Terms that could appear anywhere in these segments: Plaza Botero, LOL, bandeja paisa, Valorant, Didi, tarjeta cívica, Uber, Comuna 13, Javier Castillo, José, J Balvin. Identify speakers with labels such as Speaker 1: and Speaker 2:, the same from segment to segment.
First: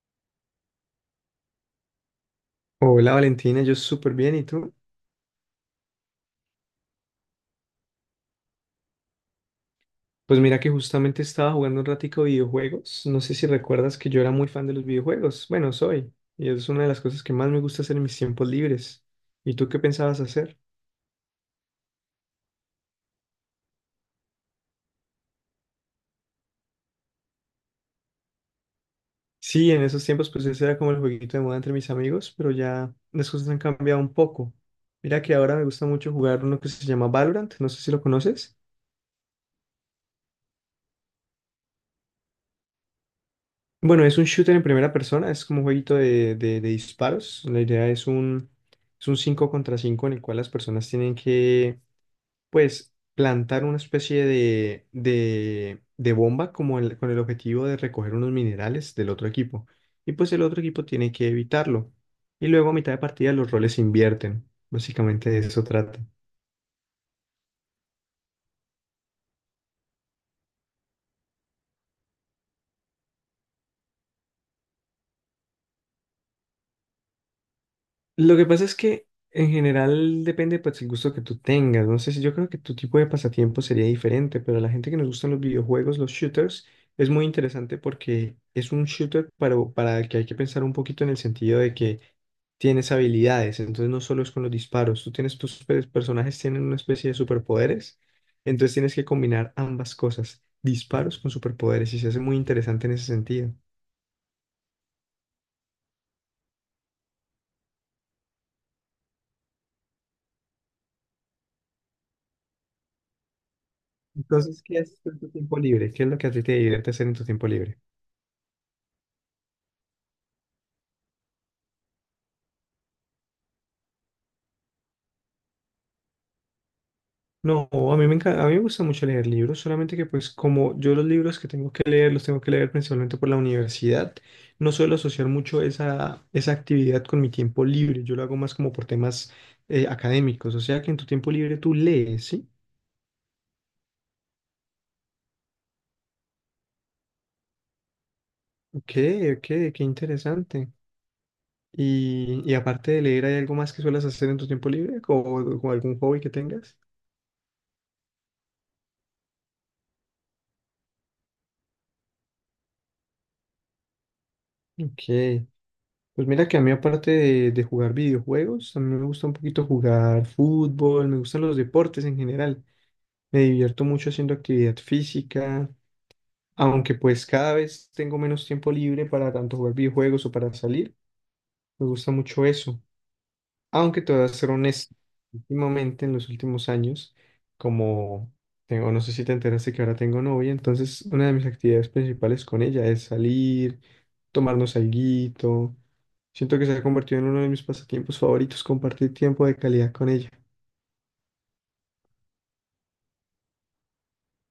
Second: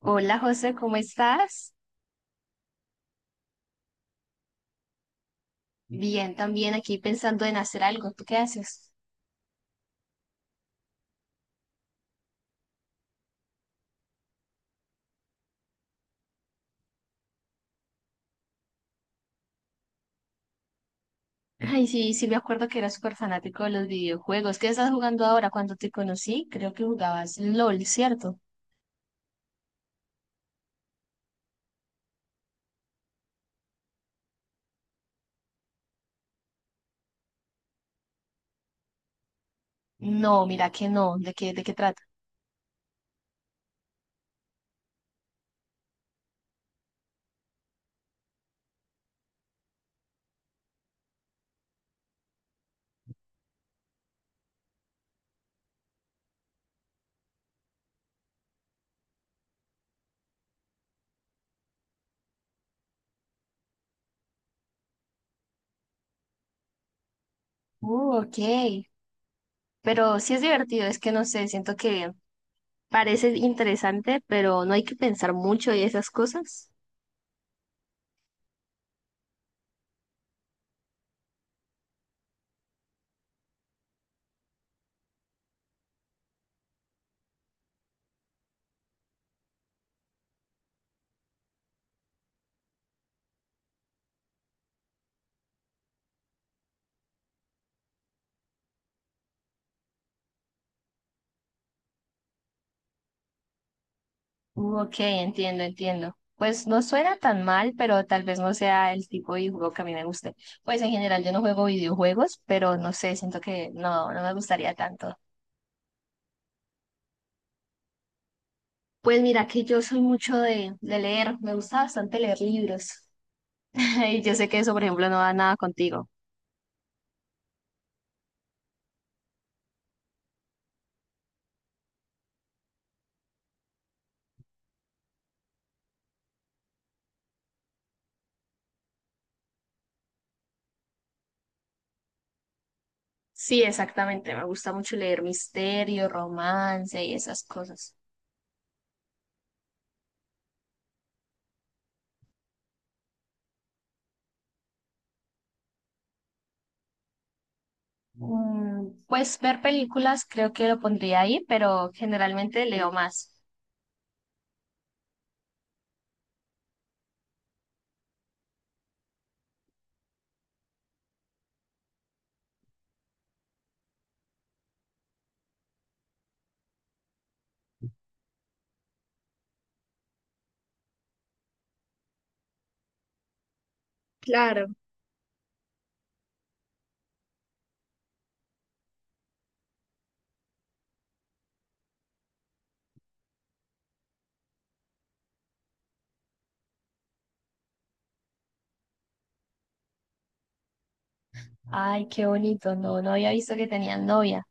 Speaker 1: Hola José, ¿cómo estás?
Speaker 2: Hola Valentina, yo súper bien, ¿y tú?
Speaker 1: Bien, también aquí pensando en hacer algo. ¿Tú qué haces?
Speaker 2: Pues mira que justamente estaba jugando un ratico videojuegos. No sé si recuerdas que yo era muy fan de los videojuegos. Bueno, soy. Y es una de las cosas que más me gusta hacer en mis tiempos libres. ¿Y tú qué pensabas hacer?
Speaker 1: Ay, sí, sí me acuerdo que eras súper fanático de los videojuegos. ¿Qué estás jugando ahora? Cuando te conocí, creo que jugabas LOL, ¿cierto?
Speaker 2: Sí, en esos tiempos pues ese era como el jueguito de moda entre mis amigos, pero ya las cosas han cambiado un poco. Mira que ahora me gusta mucho jugar uno que se llama Valorant, no sé si lo conoces.
Speaker 1: No, mira que no. De qué trata?
Speaker 2: Bueno, es un shooter en primera persona, es como un jueguito de disparos. La idea es un 5 contra 5 en el cual las personas tienen que, pues, plantar una especie de bomba con el objetivo de recoger unos minerales del otro equipo. Y pues el otro equipo tiene que evitarlo. Y luego a mitad de partida los roles se invierten. Básicamente de eso trata.
Speaker 1: Ok. Pero sí es divertido, es que no sé, siento que parece interesante, pero no hay que pensar mucho y esas cosas.
Speaker 2: Lo que pasa es que en general depende pues, el gusto que tú tengas. No sé si yo creo que tu tipo de pasatiempo sería diferente, pero a la gente que nos gustan los videojuegos, los shooters, es muy interesante porque es un shooter para el que hay que pensar un poquito en el sentido de que tienes habilidades, entonces no solo es con los disparos, tú tienes tus personajes tienen una especie de superpoderes, entonces tienes que combinar ambas cosas, disparos con superpoderes, y se hace muy interesante en ese sentido.
Speaker 1: Ok, entiendo, entiendo. Pues no suena tan mal, pero tal vez no sea el tipo de juego que a mí me guste. Pues en general yo no juego videojuegos, pero no sé, siento que no, no me
Speaker 2: Entonces,
Speaker 1: gustaría
Speaker 2: ¿qué haces
Speaker 1: tanto.
Speaker 2: en tu tiempo libre? ¿Qué es lo que a ti te divierte hacer en tu tiempo libre?
Speaker 1: Pues mira que yo soy mucho de leer, me gusta bastante leer libros. Y yo sé que eso, por ejemplo, no va nada contigo.
Speaker 2: No, a mí me encanta, a mí me gusta mucho leer libros, solamente que pues como yo los libros que tengo que leer los tengo que leer principalmente por la universidad, no suelo asociar mucho esa actividad con mi tiempo libre, yo lo hago más como por temas académicos, o sea que en tu tiempo libre tú lees, ¿sí?
Speaker 1: Sí, exactamente, me gusta mucho leer misterio, romance y esas cosas.
Speaker 2: Ok, ok, qué interesante. Y aparte de leer, ¿hay algo más que suelas hacer en tu tiempo libre o algún hobby que tengas?
Speaker 1: Mm, pues ver películas creo que lo pondría ahí, pero generalmente leo más.
Speaker 2: Ok. Pues mira que a mí aparte de jugar videojuegos, a mí me gusta un poquito jugar fútbol, me gustan los deportes en general. Me divierto mucho haciendo actividad física, aunque pues cada vez tengo menos tiempo libre para tanto jugar videojuegos o para salir. Me gusta mucho eso. Aunque te voy a ser
Speaker 1: Claro.
Speaker 2: honesto, últimamente en los últimos años, como tengo, no sé si te enteraste que ahora tengo novia, entonces una de mis actividades principales con ella es salir, tomarnos alguito. Siento que se ha convertido en uno de mis pasatiempos favoritos, compartir tiempo de calidad con ella.
Speaker 1: Ay, qué bonito. No, no había visto que tenían novia.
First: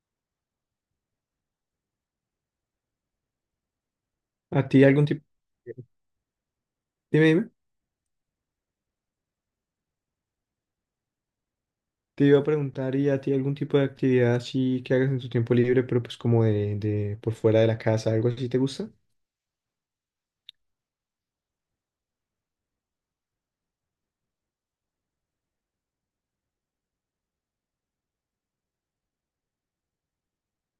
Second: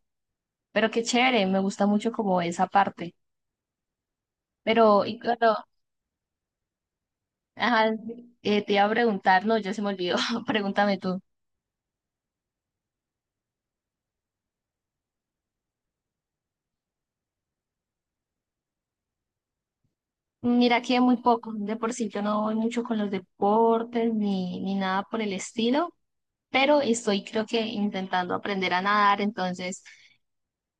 Speaker 1: Pero qué chévere, me gusta mucho como esa parte.
Speaker 2: ¿A ti
Speaker 1: Pero,
Speaker 2: algún
Speaker 1: y
Speaker 2: tipo?
Speaker 1: claro,
Speaker 2: Dime, dime.
Speaker 1: ajá, te iba a preguntar, no, ya se me olvidó. Pregúntame tú.
Speaker 2: Te iba a preguntar, ¿y a ti algún tipo de actividad así que hagas en tu tiempo libre, pero pues como de por fuera de la casa, algo así te gusta?
Speaker 1: Mira que muy poco, de por sí yo no voy mucho con los deportes ni, ni nada por el estilo, pero estoy creo que intentando aprender a nadar, entonces,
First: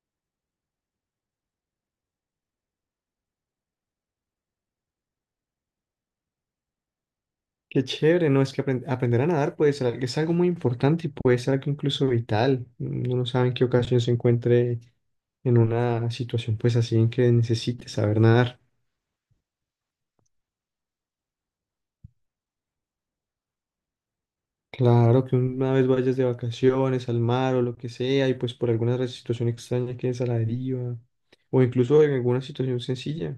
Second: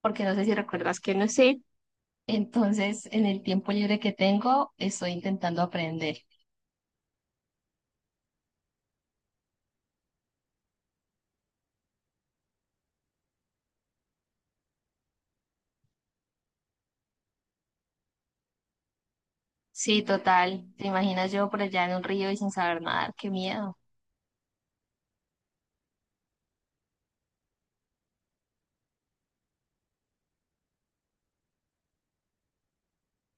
Speaker 1: porque no sé si recuerdas que no sé, entonces en el tiempo libre que tengo estoy intentando aprender.
Speaker 2: Qué chévere, ¿no? Es que aprender a nadar puede ser, es algo muy importante y puede ser algo incluso vital. Uno no sabe en qué ocasión se encuentre en una situación pues así en que necesite saber nadar.
Speaker 1: Sí, total. ¿Te imaginas yo por allá en un río y sin saber nadar? Qué miedo.
Speaker 2: Claro, que una vez vayas de vacaciones al mar o lo que sea, y pues por alguna situación extraña quedes a la deriva, o incluso en alguna situación sencilla.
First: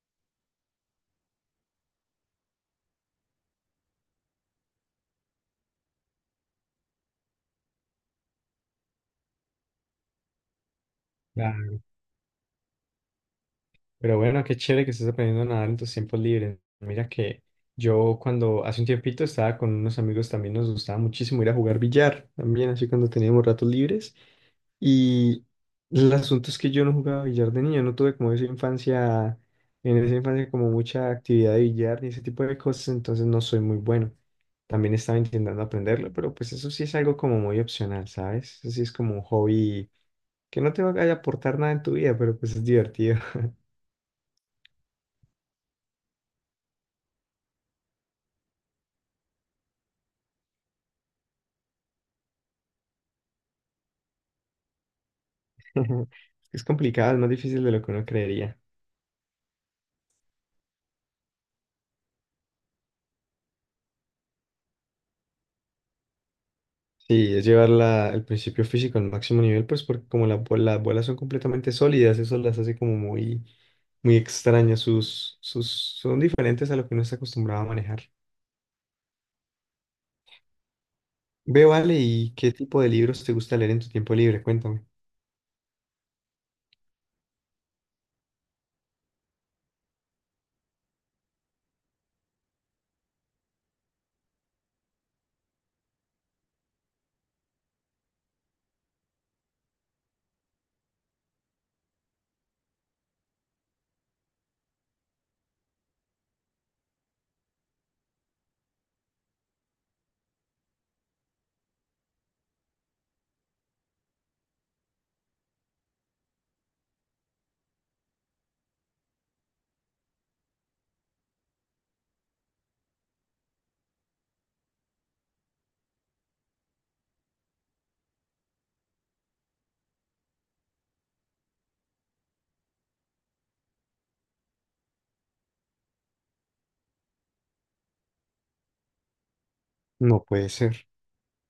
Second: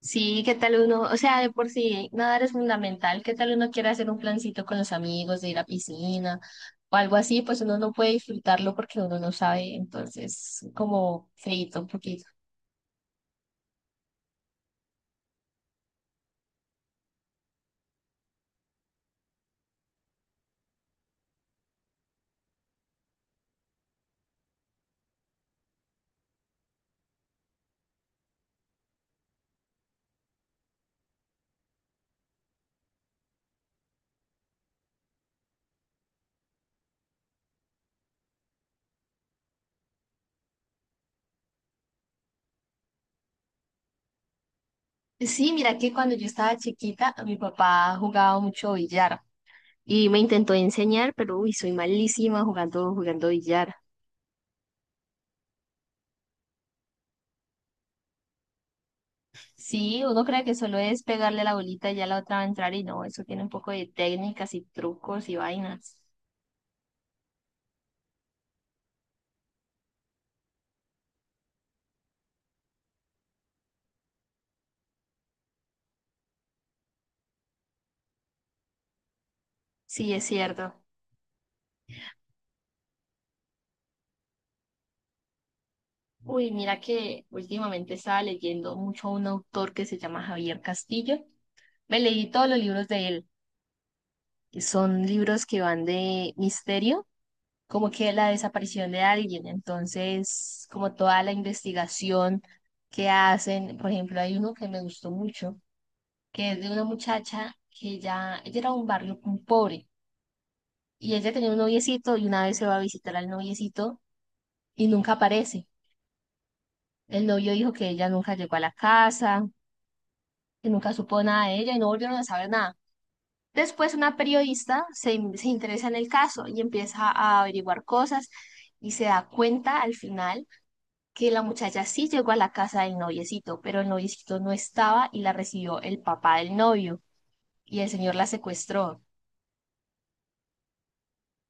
Speaker 1: Sí, ¿qué tal uno? O sea, de por sí nadar es fundamental. ¿Qué tal uno quiere hacer un plancito con los amigos, de ir a piscina o algo así? Pues uno no puede disfrutarlo porque uno no sabe. Entonces, como feíto un poquito.
Speaker 2: Pero bueno, qué chévere que estés aprendiendo a nadar en tus tiempos libres. Mira que yo cuando hace un tiempito estaba con unos amigos también nos gustaba muchísimo ir a jugar billar, también así cuando teníamos ratos libres. Y el asunto es que yo no jugaba billar de niño, no tuve como esa infancia, en esa infancia como mucha actividad de billar ni ese tipo de cosas, entonces no soy muy bueno. También estaba intentando aprenderlo, pero pues eso sí es algo como muy opcional, ¿sabes? Eso sí es como un hobby que no te va a aportar nada en tu vida, pero pues es divertido.
Speaker 1: Sí, mira que cuando yo estaba chiquita, mi papá jugaba mucho billar y me intentó enseñar, pero uy, soy malísima jugando billar.
Speaker 2: Es que es complicado, es más difícil de lo que uno creería.
Speaker 1: Sí, uno cree que solo es pegarle la bolita y ya la otra va a entrar y no, eso tiene un poco de técnicas y trucos y vainas.
Speaker 2: Sí, es llevar el principio físico al máximo nivel, pues porque como las bolas son completamente sólidas, eso las hace como muy, muy extrañas. Son diferentes a lo que uno está acostumbrado a manejar.
Speaker 1: Sí, es cierto.
Speaker 2: Vale, ¿y qué tipo de libros te gusta leer en tu tiempo libre? Cuéntame.
Speaker 1: Uy, mira que últimamente estaba leyendo mucho a un autor que se llama Javier Castillo. Me leí todos los libros de él, que son libros que van de misterio, como que la desaparición de alguien, entonces como toda la investigación que hacen. Por ejemplo, hay uno que me gustó mucho, que es de una muchacha que ya, ella era de un barrio muy pobre. Y ella tenía un noviecito y una vez se va a visitar al noviecito y nunca aparece. El novio dijo que ella nunca llegó a la casa, que nunca supo nada de ella y no volvieron a saber nada. Después una periodista se, se interesa en el caso y empieza a averiguar cosas y se da cuenta al final que la muchacha sí llegó a la casa del noviecito, pero el noviecito no estaba y la recibió el papá del novio y el señor la secuestró.
Speaker 2: No puede ser.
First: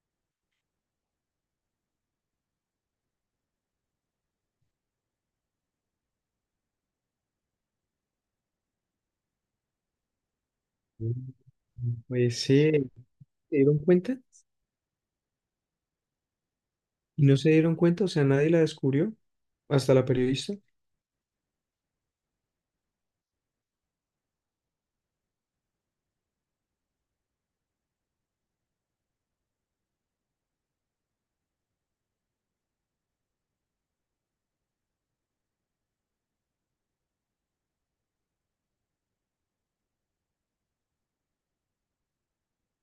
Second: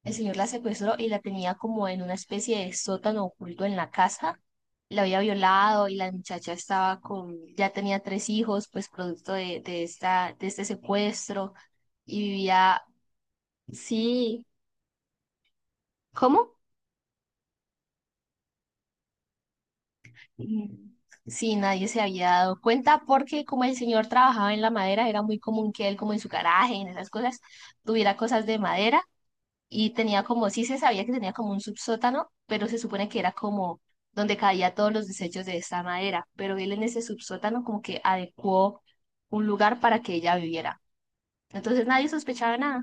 Speaker 1: El señor la secuestró y la tenía como en una especie de sótano oculto en la casa. La había violado y la muchacha estaba con, ya tenía tres hijos, pues producto de esta, de este
Speaker 2: Mm.
Speaker 1: secuestro
Speaker 2: No
Speaker 1: y
Speaker 2: puede
Speaker 1: vivía,
Speaker 2: ser. ¿Se dieron cuenta?
Speaker 1: sí, ¿cómo?
Speaker 2: ¿Y no se dieron cuenta? O sea, nadie la descubrió. Hasta la periodista.
Speaker 1: Mm, sí, nadie se había dado cuenta porque como el señor trabajaba en la madera, era muy común que él, como en su garaje, en esas cosas, tuviera cosas de madera y tenía como, sí se sabía que tenía como un subsótano, pero se supone que era como donde caía todos los desechos de esta madera, pero él en ese subsótano como que adecuó un lugar para que ella viviera. Entonces nadie sospechaba nada.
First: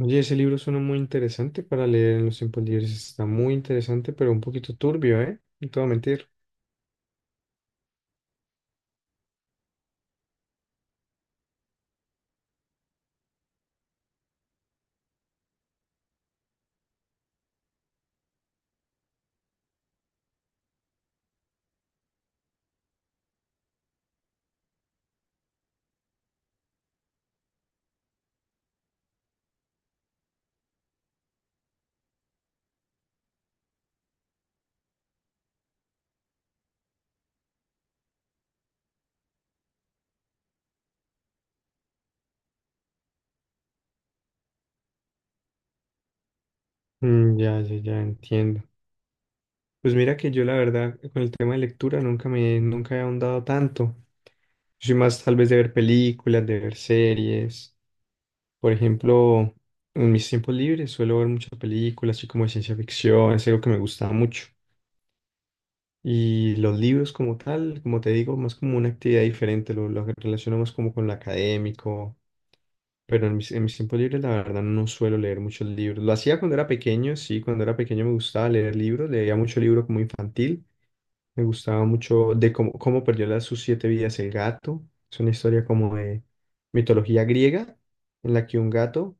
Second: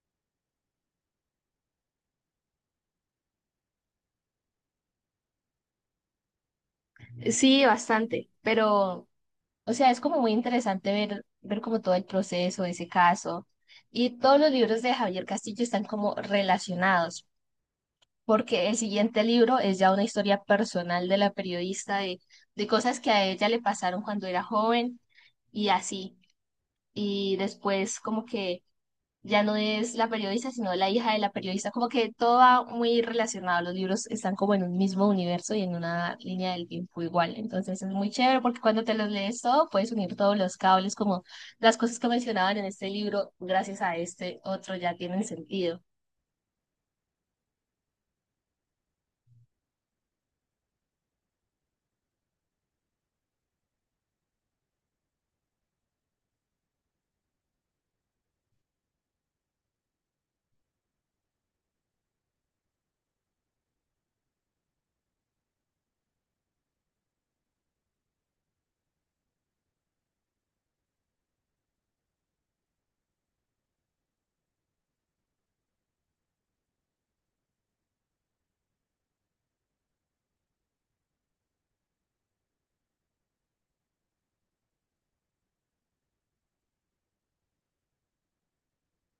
Speaker 2: Oye, ese libro suena muy interesante para leer en los tiempos libres. Está muy interesante, pero un poquito turbio, ¿eh? No te voy a mentir.
Speaker 1: Sí, bastante, pero, o sea, es como muy interesante ver, ver como todo el proceso de ese caso. Y todos los libros de Javier Castillo están como relacionados, porque el siguiente libro es ya una historia personal de la periodista de cosas que a ella le pasaron cuando era joven y así. Y después como que ya no es la periodista, sino la hija de la periodista, como que todo va muy relacionado, los libros están como en un mismo universo y en una línea del tiempo igual, entonces es muy chévere porque cuando te los lees todo, puedes unir todos los cables, como las cosas que mencionaban en este libro, gracias a este otro ya tienen sentido.
Speaker 2: Mm, ya, ya, ya entiendo. Pues mira que yo la verdad con el tema de lectura nunca he ahondado tanto. Yo soy más tal vez de ver películas, de ver series. Por ejemplo, en mis tiempos libres suelo ver muchas películas, así como de ciencia ficción, es algo que me gusta mucho. Y los libros como tal, como te digo, más como una actividad diferente, lo relaciono más como con lo académico. Pero en mis tiempos libres, la verdad, no suelo leer muchos libros. Lo hacía cuando era pequeño, sí, cuando era pequeño me gustaba leer libros, leía mucho libro como infantil, me gustaba mucho de cómo perdió sus siete vidas el gato. Es una historia como de mitología griega, en la que un gato,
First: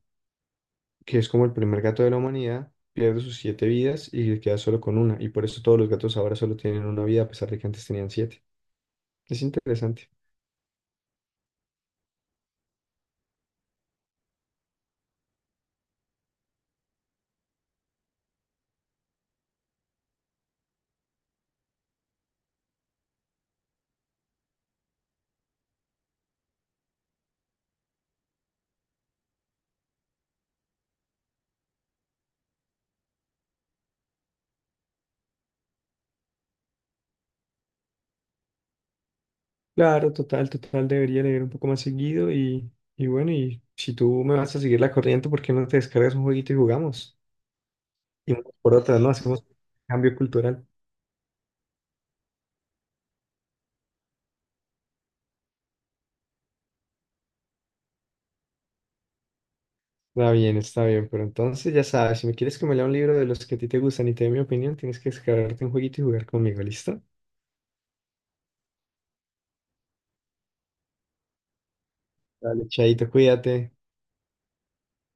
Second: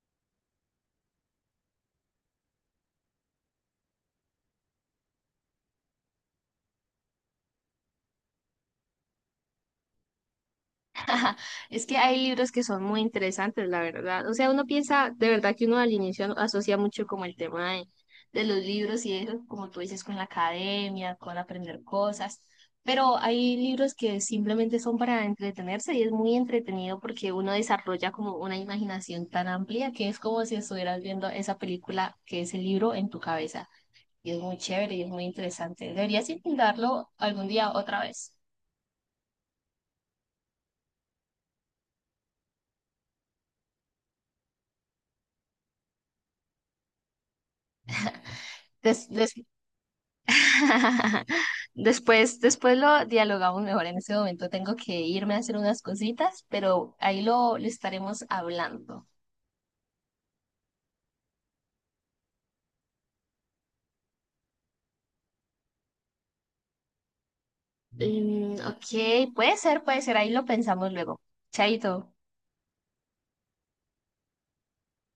Speaker 2: que es como el primer gato de la humanidad, pierde sus siete vidas y queda solo con una. Y por eso todos los gatos ahora solo tienen una vida, a pesar de que antes tenían siete. Es interesante.
Speaker 1: Ajá, es que hay libros que son muy interesantes, la verdad. O sea, uno piensa, de verdad que uno al inicio asocia mucho como el tema de los libros y eso, como tú dices, con la academia, con aprender cosas. Pero hay libros que simplemente son para entretenerse y es muy entretenido porque uno desarrolla como una imaginación tan amplia que es como si estuvieras viendo esa película que es el libro en tu cabeza. Y es muy chévere y es muy interesante. Deberías intentarlo algún día otra vez.
Speaker 2: Claro, total, total, debería leer un poco más seguido y bueno, y si tú me vas a seguir la corriente, ¿por qué no te descargas un jueguito y jugamos? Y por otra, ¿no? Hacemos cambio cultural.
Speaker 1: Después, después lo dialogamos mejor. En este momento tengo que irme a hacer unas cositas, pero ahí lo estaremos hablando.
Speaker 2: Está bien, pero entonces ya sabes, si me quieres que me lea un libro de los que a ti te gustan y te dé mi opinión, tienes que descargarte un jueguito y jugar conmigo, ¿listo?
Speaker 1: Mm, ok, puede ser, puede ser. Ahí lo pensamos luego. Chaito.
Speaker 2: Dale, chaito, cuídate.